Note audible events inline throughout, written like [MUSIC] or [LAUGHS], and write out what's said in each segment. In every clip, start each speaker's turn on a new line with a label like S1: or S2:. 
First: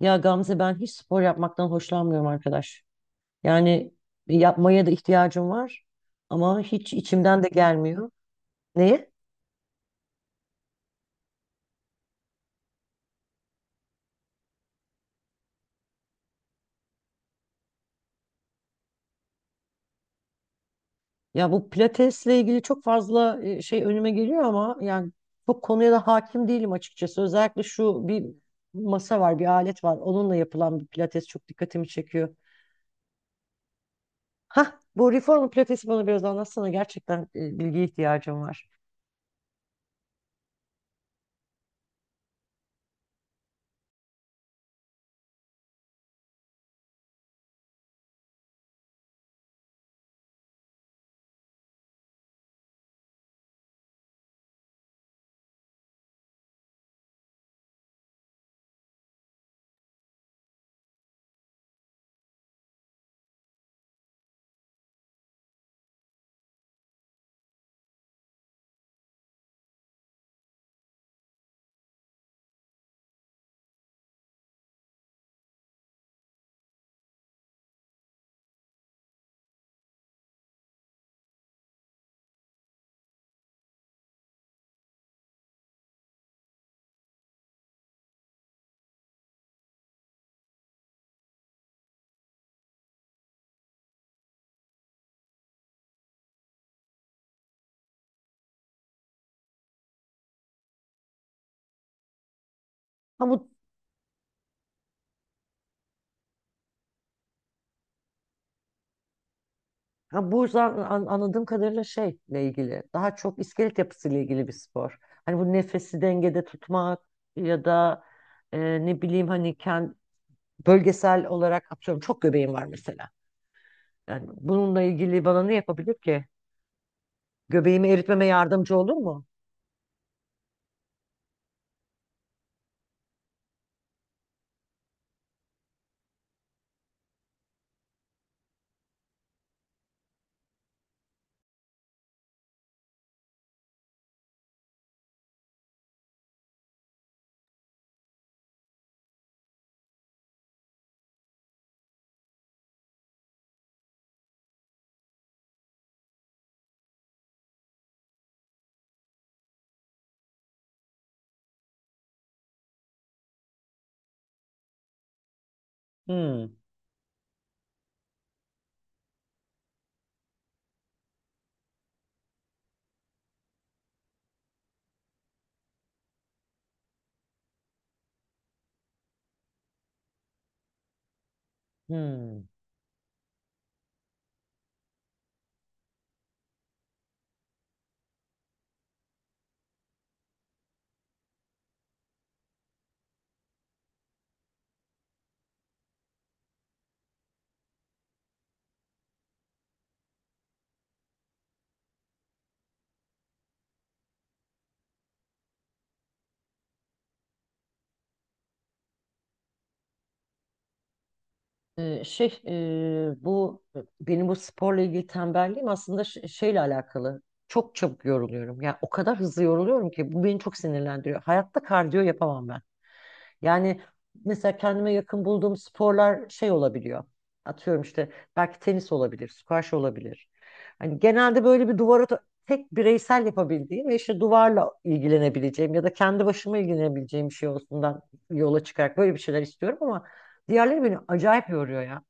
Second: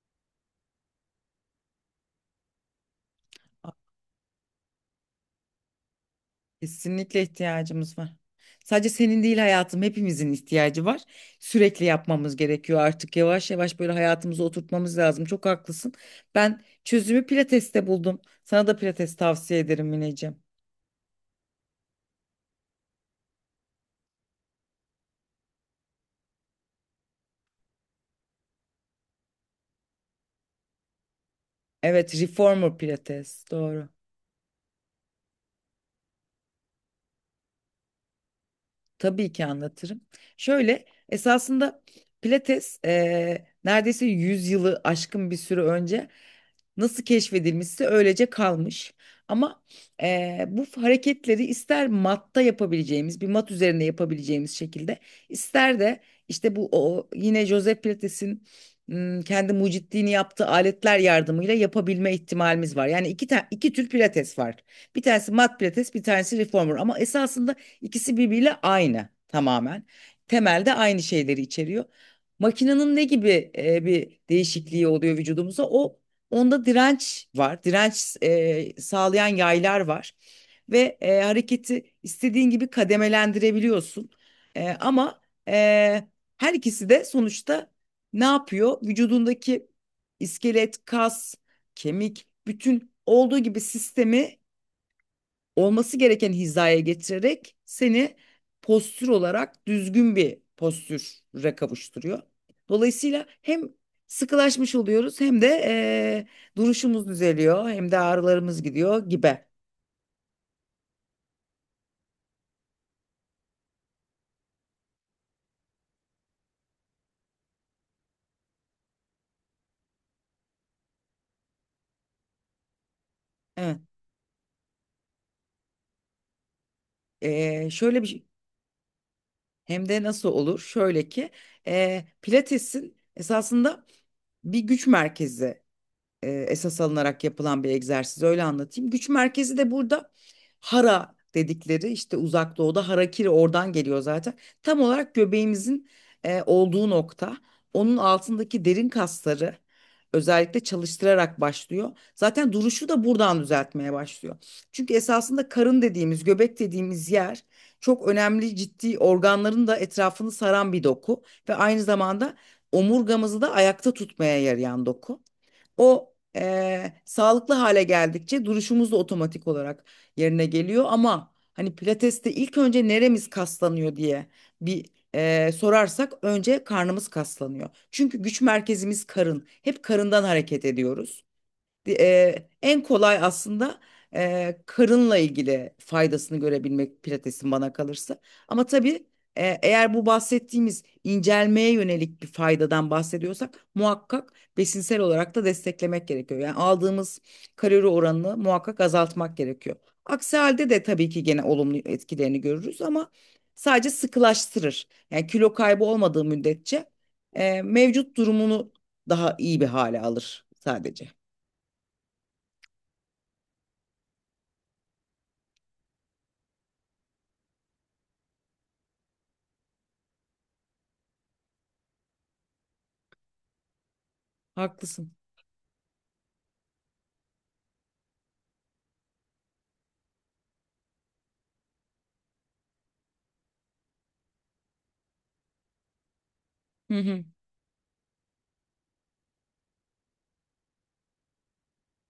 S1: Ya Gamze ben hiç spor yapmaktan hoşlanmıyorum arkadaş. Yani yapmaya da ihtiyacım var ama hiç
S2: Kesinlikle
S1: içimden de
S2: ihtiyacımız
S1: gelmiyor.
S2: var. Sadece
S1: Neye?
S2: senin değil hayatım hepimizin ihtiyacı var. Sürekli yapmamız gerekiyor artık yavaş yavaş böyle hayatımıza oturtmamız lazım. Çok haklısın. Ben çözümü pilateste buldum. Sana da pilates tavsiye ederim Mineciğim.
S1: Ya bu pilatesle ilgili çok fazla şey önüme geliyor ama yani çok konuya da hakim değilim açıkçası. Özellikle şu bir masa var, bir alet var. Onunla yapılan bir pilates çok dikkatimi
S2: Evet,
S1: çekiyor.
S2: reformer pilates. Doğru.
S1: Hah, bu reformer pilatesi bana biraz anlatsana. Gerçekten bilgiye ihtiyacım var.
S2: Tabii ki anlatırım. Şöyle esasında pilates neredeyse 100 yılı aşkın bir süre önce nasıl keşfedilmişse öylece kalmış. Ama bu hareketleri ister matta yapabileceğimiz bir mat üzerinde yapabileceğimiz şekilde ister de işte yine Joseph Pilates'in kendi mucitliğini yaptığı aletler yardımıyla yapabilme ihtimalimiz var. Yani iki tür pilates var. Bir tanesi mat pilates, bir tanesi reformer. Ama esasında İkisi birbiriyle aynı tamamen. Temelde aynı şeyleri içeriyor. Makinenin ne gibi bir değişikliği oluyor vücudumuza? Onda direnç var. Direnç sağlayan yaylar var. Ve hareketi istediğin gibi kademelendirebiliyorsun. Ama e, her ikisi de sonuçta ne yapıyor? Vücudundaki iskelet, kas, kemik, bütün olduğu gibi sistemi olması gereken hizaya getirerek seni postür olarak düzgün bir postüre kavuşturuyor.
S1: Ha
S2: Dolayısıyla
S1: bu.
S2: hem sıkılaşmış oluyoruz hem de duruşumuz düzeliyor hem de ağrılarımız gidiyor gibi.
S1: Ha, anladığım kadarıyla şeyle ilgili, daha çok iskelet yapısıyla ilgili bir spor. Hani bu nefesi dengede tutmak ya da ne bileyim bölgesel olarak atıyorum çok göbeğim var mesela.
S2: Evet.
S1: Yani bununla ilgili bana ne yapabilir ki?
S2: Eee,
S1: Göbeğimi
S2: şöyle bir şey-
S1: eritmeme yardımcı olur mu?
S2: hem de nasıl olur? Şöyle ki Pilates'in esasında bir güç merkezi esas alınarak yapılan bir egzersiz, öyle anlatayım. Güç merkezi de burada hara dedikleri, işte uzak doğuda harakiri oradan geliyor zaten. Tam olarak göbeğimizin olduğu nokta, onun altındaki derin kasları özellikle çalıştırarak başlıyor. Zaten duruşu da buradan düzeltmeye başlıyor. Çünkü esasında karın dediğimiz, göbek dediğimiz yer çok önemli ciddi organların da etrafını saran bir doku ve aynı zamanda omurgamızı da ayakta tutmaya yarayan doku. O
S1: Hmm.
S2: sağlıklı hale geldikçe duruşumuz da otomatik olarak yerine geliyor. Ama hani pilateste ilk önce neremiz kaslanıyor diye bir, sorarsak önce karnımız kaslanıyor. Çünkü güç merkezimiz karın. Hep karından hareket ediyoruz.
S1: Hmm.
S2: En kolay aslında karınla ilgili faydasını görebilmek pilatesin bana kalırsa. Ama tabii eğer bu bahsettiğimiz incelmeye yönelik bir faydadan bahsediyorsak muhakkak besinsel olarak da desteklemek gerekiyor. Yani aldığımız kalori oranını muhakkak azaltmak gerekiyor. Aksi halde de tabii ki gene olumlu etkilerini görürüz ama sadece sıkılaştırır. Yani kilo kaybı olmadığı müddetçe mevcut durumunu daha iyi bir hale alır sadece.
S1: Bu benim bu sporla ilgili tembelliğim aslında şeyle alakalı. Çok çabuk yoruluyorum. Yani o kadar hızlı yoruluyorum ki bu beni çok sinirlendiriyor. Hayatta kardiyo yapamam ben. Yani mesela kendime
S2: Haklısın.
S1: yakın bulduğum sporlar şey olabiliyor. Atıyorum işte belki tenis olabilir, squash olabilir. Hani genelde böyle bir duvara tek bireysel yapabildiğim ve işte duvarla ilgilenebileceğim ya da kendi başıma
S2: Hı hı.
S1: ilgilenebileceğim bir şey olsundan yola çıkarak böyle bir şeyler istiyorum ama diğerleri beni acayip yoruyor ya.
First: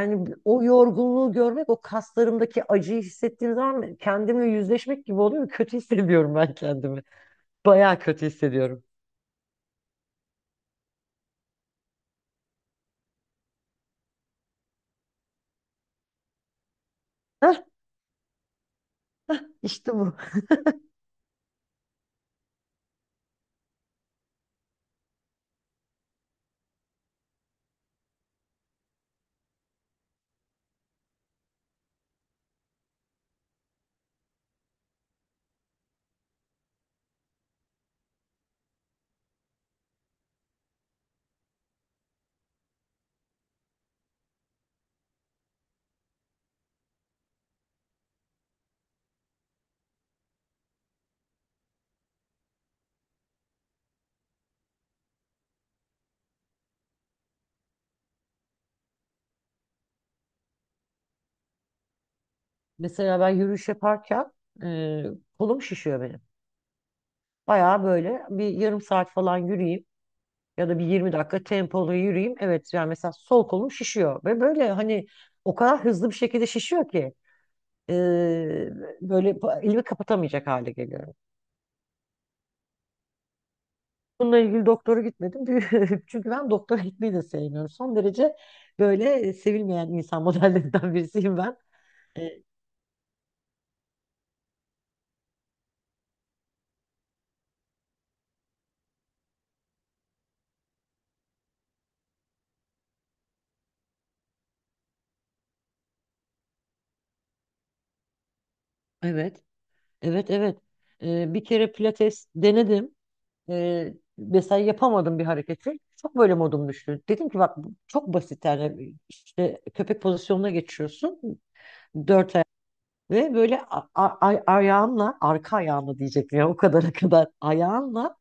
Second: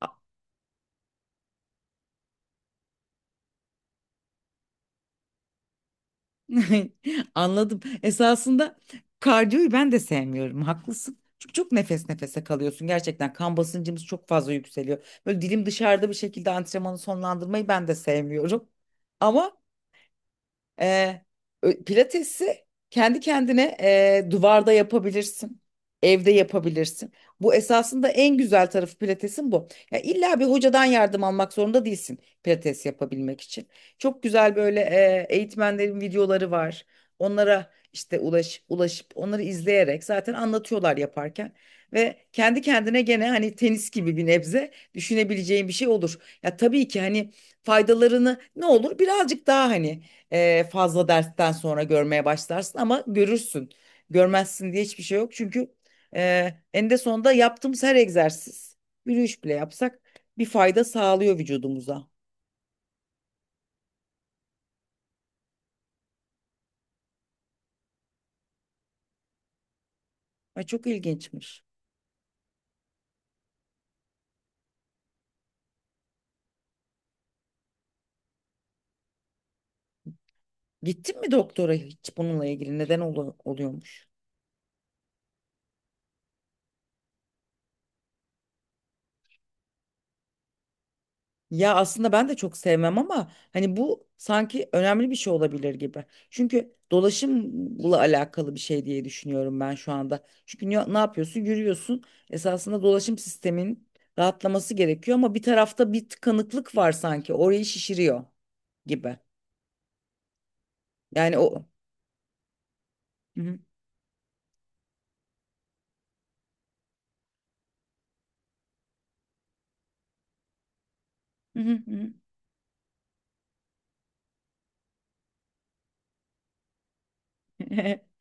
S2: A-
S1: o yorgunluğu görmek, o kaslarımdaki acıyı hissettiğim zaman kendimle yüzleşmek gibi oluyor. Kötü [LAUGHS] hissediyorum ben
S2: [LAUGHS]
S1: kendimi.
S2: Anladım.
S1: Bayağı kötü
S2: Esasında
S1: hissediyorum.
S2: kardiyoyu ben de sevmiyorum. Haklısın. Çünkü çok nefes nefese kalıyorsun. Gerçekten kan basıncımız çok fazla yükseliyor. Böyle dilim dışarıda bir şekilde antrenmanı
S1: Heh,
S2: sonlandırmayı ben de sevmiyorum. Ama
S1: işte bu.
S2: Ee, pilatesi kendi kendine duvarda yapabilirsin. Evde yapabilirsin. Bu esasında en güzel tarafı pilatesin bu. Ya illa bir hocadan yardım almak zorunda değilsin pilates yapabilmek için. Çok güzel böyle eğitmenlerin videoları var. Onlara işte ulaşıp onları izleyerek zaten anlatıyorlar yaparken. Ve kendi kendine gene hani tenis gibi bir nebze düşünebileceğin bir şey olur. Ya tabii ki hani faydalarını ne olur birazcık daha hani fazla dersten sonra görmeye başlarsın ama görürsün. Görmezsin diye hiçbir şey yok. Çünkü eninde sonunda yaptığımız her egzersiz, yürüyüş bile yapsak bir fayda sağlıyor vücudumuza.
S1: Mesela ben yürüyüş yaparken e, kolum şişiyor benim. Bayağı böyle bir yarım saat falan yürüyeyim
S2: Ay,
S1: ya da bir
S2: çok
S1: 20 dakika
S2: ilginçmiş.
S1: tempolu yürüyeyim. Evet yani mesela sol kolum şişiyor ve böyle hani o kadar hızlı bir şekilde şişiyor ki e, böyle elimi kapatamayacak hale geliyorum.
S2: Gittin mi doktora hiç bununla ilgili? Neden oluyormuş?
S1: Bununla ilgili doktora gitmedim. [LAUGHS] Çünkü ben doktora gitmeyi de sevmiyorum. Son derece böyle sevilmeyen insan [LAUGHS] modellerinden birisiyim ben.
S2: Ya aslında ben de çok sevmem ama hani bu sanki önemli bir şey olabilir gibi. Çünkü dolaşımla alakalı bir şey diye düşünüyorum ben şu anda. Çünkü ne yapıyorsun? Yürüyorsun. Esasında dolaşım sistemin rahatlaması gerekiyor ama bir tarafta bir tıkanıklık var sanki. Orayı şişiriyor gibi.
S1: Evet, evet, evet. E,
S2: Yani
S1: bir
S2: o.
S1: kere pilates denedim.
S2: Hı hı.
S1: E, mesela yapamadım bir hareketi. Çok böyle modum düştü. Dedim ki bak bu çok basit yani işte köpek pozisyonuna geçiyorsun.
S2: Hı hı hı.
S1: Dört ayak ve böyle ayağınla arka ayağınla diyecektim ya o kadara kadar ayağınla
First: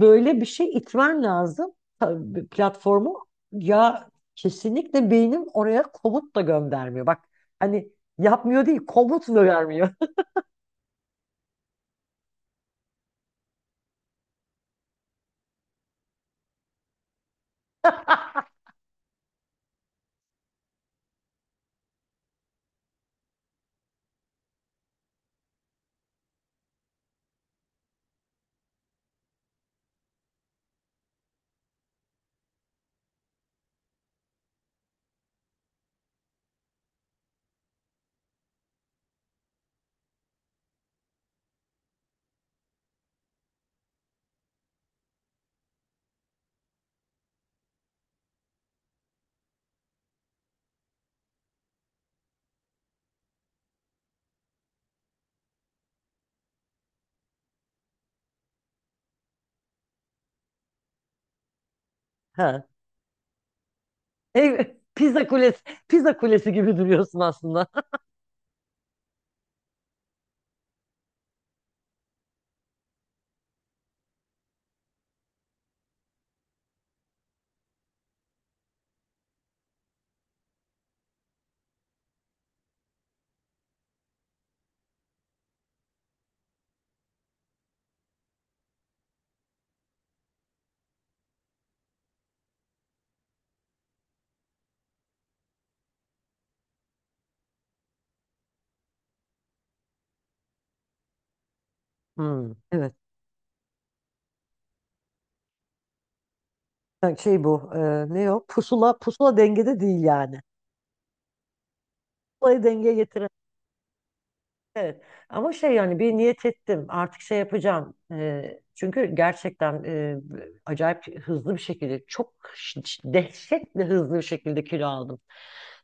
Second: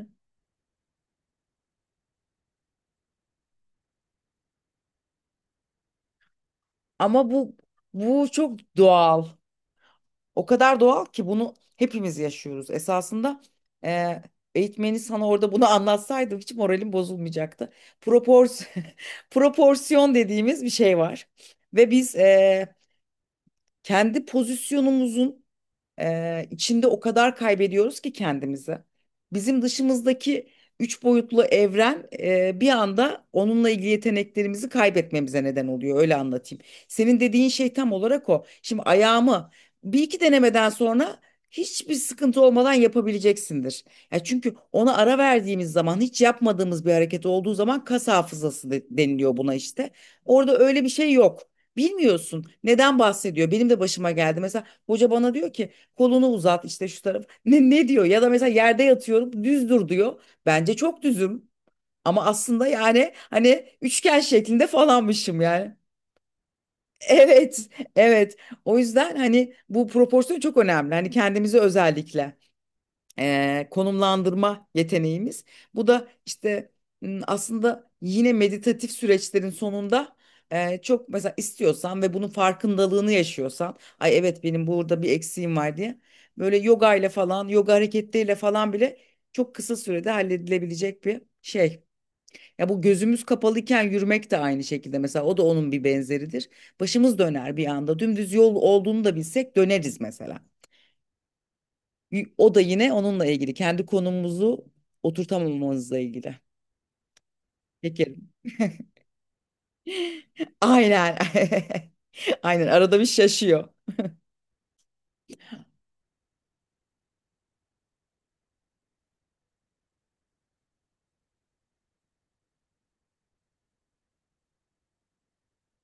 S1: böyle bir şey itmen lazım. Tabii platformu, ya kesinlikle beynim oraya komut da
S2: [LAUGHS]
S1: göndermiyor. Bak
S2: Ama bu
S1: hani
S2: Bu çok
S1: yapmıyor değil
S2: doğal.
S1: komut da vermiyor. [LAUGHS]
S2: O kadar doğal ki bunu hepimiz yaşıyoruz. Esasında e, eğitmeni sana orada bunu [LAUGHS] anlatsaydım hiç moralim bozulmayacaktı. Propors [LAUGHS] proporsiyon dediğimiz bir şey var. Ve biz kendi pozisyonumuzun içinde o kadar kaybediyoruz ki kendimizi. Bizim dışımızdaki üç boyutlu evren bir anda onunla ilgili yeteneklerimizi kaybetmemize neden oluyor. Öyle anlatayım. Senin dediğin şey tam olarak o. Şimdi ayağımı 1 2 denemeden sonra hiçbir sıkıntı olmadan yapabileceksindir. Ya çünkü ona ara verdiğimiz zaman hiç yapmadığımız bir hareket olduğu zaman kas hafızası deniliyor buna işte. Orada öyle bir şey yok. Bilmiyorsun neden bahsediyor. Benim de başıma geldi. Mesela hoca bana diyor ki, kolunu uzat işte şu taraf. Ne diyor? Ya da mesela yerde yatıyorum, düz dur diyor. Bence çok düzüm. Ama
S1: Ha.
S2: aslında yani hani üçgen şeklinde
S1: Pizza
S2: falanmışım
S1: kulesi,
S2: yani. [LAUGHS]
S1: pizza kulesi gibi duruyorsun aslında.
S2: Evet,
S1: [LAUGHS]
S2: evet. O yüzden hani bu proporsiyon çok önemli. Hani kendimize özellikle konumlandırma yeteneğimiz. Bu da işte aslında yine meditatif süreçlerin sonunda çok mesela istiyorsan ve bunun farkındalığını yaşıyorsan, ay evet benim burada bir eksiğim var diye böyle yoga ile falan, yoga hareketleriyle falan bile çok kısa sürede halledilebilecek bir şey. Ya bu gözümüz kapalıyken yürümek de aynı şekilde mesela, o da onun bir benzeridir. Başımız döner bir anda. Dümdüz yol olduğunu da bilsek döneriz mesela. O
S1: Hmm,
S2: da yine
S1: evet.
S2: onunla ilgili. Kendi konumumuzu oturtamamamızla ilgili.
S1: Ha, şey bu
S2: Şekerim.
S1: ne o pusula, pusula dengede değil yani.
S2: Aynen. [LAUGHS]
S1: Pusulayı
S2: Aynen.
S1: dengeye
S2: Arada bir
S1: getiren,
S2: şaşıyor.
S1: evet. Ama şey yani bir niyet ettim artık şey yapacağım. Çünkü gerçekten acayip hızlı bir şekilde çok dehşetle hızlı bir şekilde kilo aldım.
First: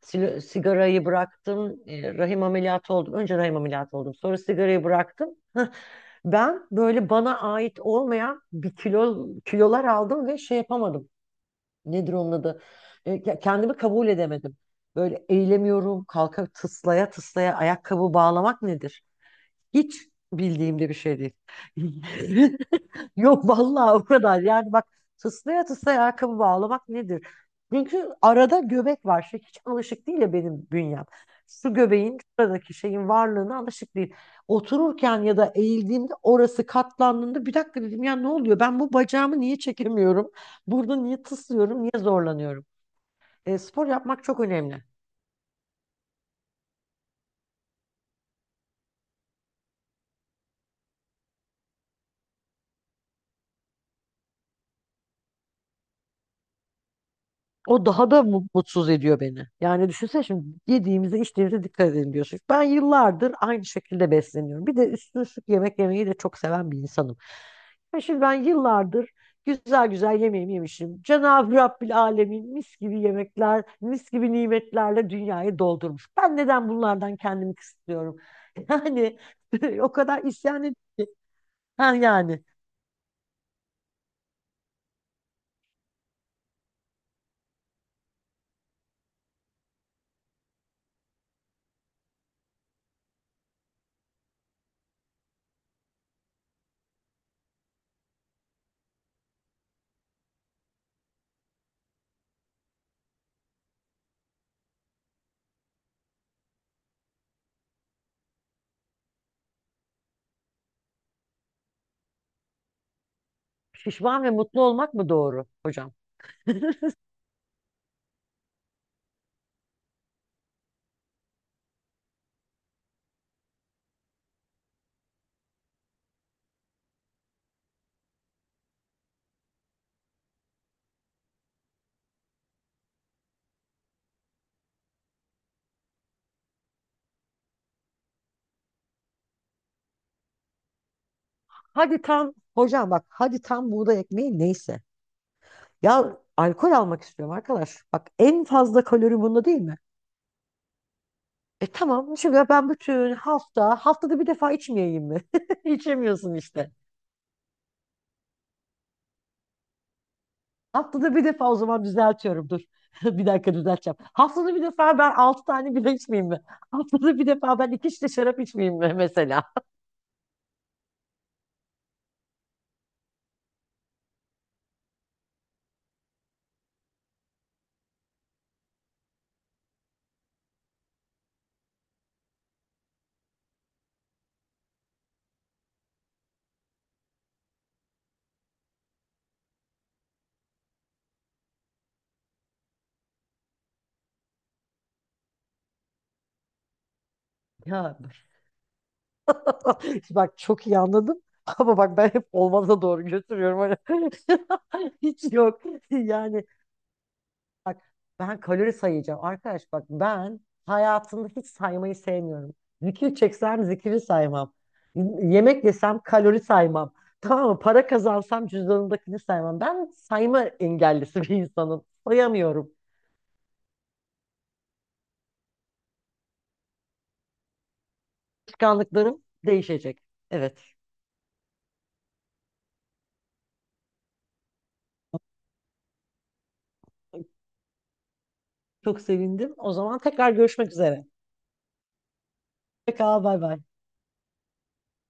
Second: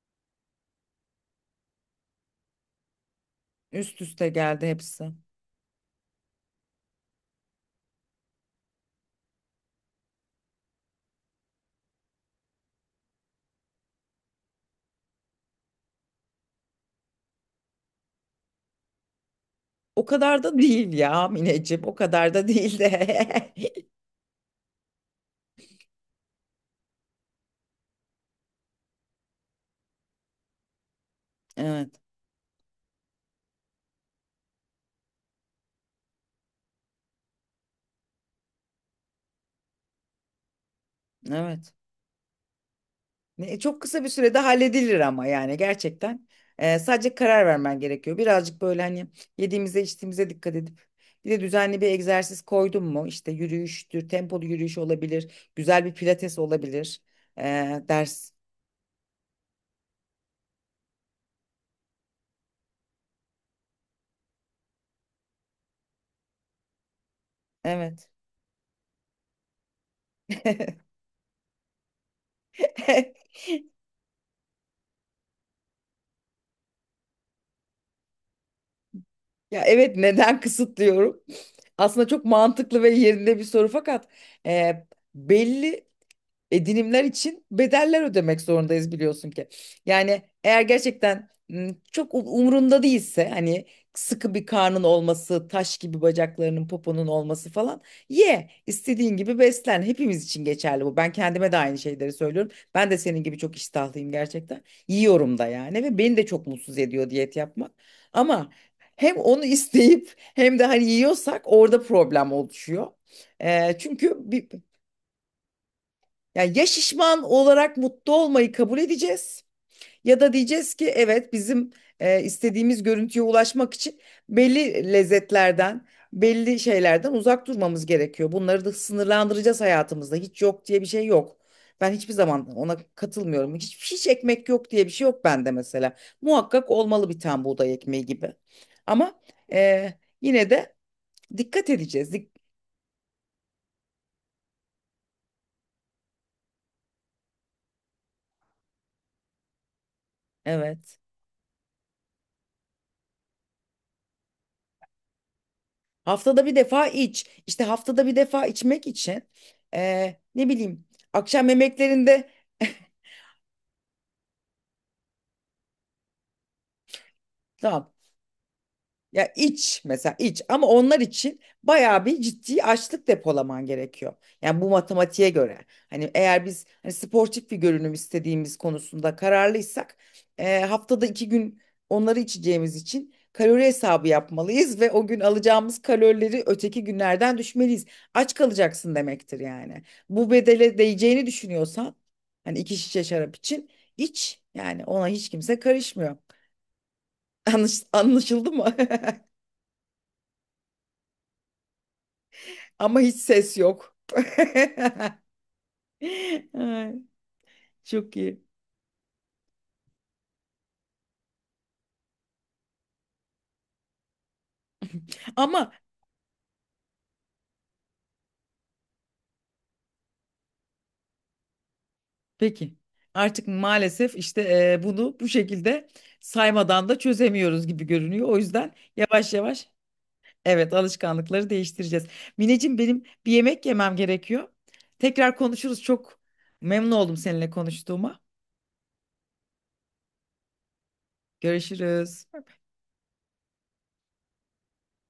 S1: Sigarayı bıraktım, rahim ameliyatı oldum. Önce rahim ameliyatı
S2: Üst
S1: oldum
S2: üste
S1: sonra
S2: geldi
S1: sigarayı
S2: hepsi.
S1: bıraktım. [LAUGHS] Ben böyle bana ait olmayan bir kilolar aldım ve şey yapamadım. Nedir onun adı? Ya kendimi kabul edemedim. Böyle eğilemiyorum, kalka tıslaya tıslaya ayakkabı bağlamak nedir?
S2: O
S1: Hiç
S2: kadar da
S1: bildiğimde
S2: değil
S1: bir şey
S2: ya
S1: değil.
S2: Mineciğim. O kadar da
S1: [LAUGHS]
S2: değil
S1: Yok
S2: de. [LAUGHS]
S1: vallahi o kadar. Yani bak, tıslaya tıslaya ayakkabı bağlamak nedir? Çünkü arada göbek var. Şey, hiç alışık değil ya benim bünyem. Şu
S2: Evet.
S1: göbeğin, şuradaki şeyin varlığına alışık değil. Otururken ya da eğildiğimde orası katlandığında bir dakika dedim ya ne oluyor? Ben bu bacağımı niye çekemiyorum? Burada niye
S2: Evet.
S1: tıslıyorum? Niye zorlanıyorum? E,
S2: Çok
S1: spor
S2: kısa bir
S1: yapmak
S2: sürede
S1: çok önemli.
S2: halledilir ama yani gerçekten. Sadece karar vermen gerekiyor. Birazcık böyle hani yediğimize içtiğimize dikkat edip bir de düzenli bir egzersiz koydun mu? İşte yürüyüştür, tempolu yürüyüş olabilir, güzel bir pilates olabilir.
S1: O daha da
S2: Ders.
S1: mutsuz ediyor beni. Yani düşünsene, şimdi yediğimize içtiğimize dikkat edelim diyorsun. Ben yıllardır aynı şekilde besleniyorum. Bir de üstüne üstlük yemek yemeyi de çok seven bir insanım. Ya
S2: Evet.
S1: şimdi ben yıllardır güzel güzel yemeğimi yemişim. Cenab-ı Rabbil Alemin mis gibi
S2: [LAUGHS]
S1: yemekler, mis gibi nimetlerle dünyayı doldurmuş. Ben neden bunlardan kendimi kısıtlıyorum? [LAUGHS] Yani
S2: Ya
S1: o
S2: evet,
S1: kadar
S2: neden
S1: isyan ediyorum ki.
S2: kısıtlıyorum?
S1: Ha
S2: Aslında çok
S1: yani
S2: mantıklı ve yerinde bir soru, fakat e, belli edinimler için bedeller ödemek zorundayız biliyorsun ki. Yani eğer gerçekten çok umrunda değilse hani sıkı bir karnın olması, taş gibi bacaklarının, poponun olması falan, istediğin gibi beslen. Hepimiz için geçerli bu. Ben kendime de aynı şeyleri söylüyorum. Ben de senin gibi çok iştahlıyım gerçekten. Yiyorum da yani ve beni de çok mutsuz ediyor diyet yapmak. Ama hem onu [LAUGHS] isteyip hem de hani yiyorsak orada problem oluşuyor. Çünkü
S1: pişman ve mutlu olmak mı doğru hocam?
S2: yani ya şişman olarak mutlu olmayı kabul edeceğiz ya da diyeceğiz ki evet bizim istediğimiz görüntüye ulaşmak için belli lezzetlerden, belli şeylerden uzak durmamız gerekiyor. Bunları da sınırlandıracağız hayatımızda. Hiç yok diye bir şey yok. Ben hiçbir zaman ona katılmıyorum. Hiç ekmek yok diye bir şey yok bende mesela. Muhakkak olmalı bir tane buğday ekmeği gibi. Ama e, yine de dikkat
S1: Hadi
S2: edeceğiz.
S1: tam hocam bak, hadi tam buğday ekmeği neyse. Ya alkol almak istiyorum arkadaş. Bak en fazla kalori bunda değil mi?
S2: Evet.
S1: E tamam, şimdi ben bütün hafta haftada bir defa içmeyeyim mi? [LAUGHS] İçemiyorsun
S2: Haftada bir
S1: işte.
S2: defa iç. İşte haftada bir defa içmek için ne bileyim
S1: Haftada bir
S2: akşam
S1: defa o zaman,
S2: yemeklerinde
S1: düzeltiyorum dur. [LAUGHS] Bir dakika düzelteceğim. Haftada bir defa ben altı tane bile içmeyeyim mi? [LAUGHS] Haftada bir defa ben
S2: tamam.
S1: iki şişe şarap içmeyeyim mi
S2: Ya
S1: mesela?
S2: iç mesela, iç ama onlar için bayağı bir ciddi açlık depolaman gerekiyor. Yani bu matematiğe göre. Hani eğer biz hani sportif bir görünüm istediğimiz konusunda kararlıysak haftada 2 gün onları içeceğimiz için kalori hesabı yapmalıyız ve o gün alacağımız kalorileri öteki günlerden düşmeliyiz. Aç kalacaksın demektir yani. Bu bedele değeceğini düşünüyorsan hani iki şişe şarap için iç yani, ona hiç kimse karışmıyor. [LAUGHS]
S1: Ya
S2: Anlaşıldı mı? [LAUGHS]
S1: [LAUGHS] bak çok iyi anladım. Ama bak ben hep olmaza
S2: Ama
S1: doğru
S2: hiç ses
S1: götürüyorum.
S2: yok.
S1: Hani
S2: [LAUGHS]
S1: [LAUGHS] hiç yok. Yani
S2: Ay,
S1: bak,
S2: çok
S1: ben
S2: iyi.
S1: kalori sayacağım. Arkadaş bak ben hayatımda hiç saymayı sevmiyorum. Zikir çeksem zikiri saymam. Yemek
S2: Ama
S1: yesem kalori saymam. Tamam mı? Para kazansam cüzdanımdakini saymam. Ben sayma engellisi [LAUGHS] bir insanım. Sayamıyorum.
S2: peki, artık maalesef işte bunu bu şekilde saymadan da çözemiyoruz gibi görünüyor. O yüzden
S1: Alışkanlıklarım
S2: yavaş yavaş
S1: değişecek.
S2: evet,
S1: Evet.
S2: alışkanlıkları değiştireceğiz. Mineciğim benim bir yemek yemem gerekiyor. Tekrar konuşuruz. Çok memnun oldum seninle konuştuğuma.
S1: Çok sevindim. O zaman tekrar görüşmek üzere.
S2: Görüşürüz.
S1: Pekala bay bay.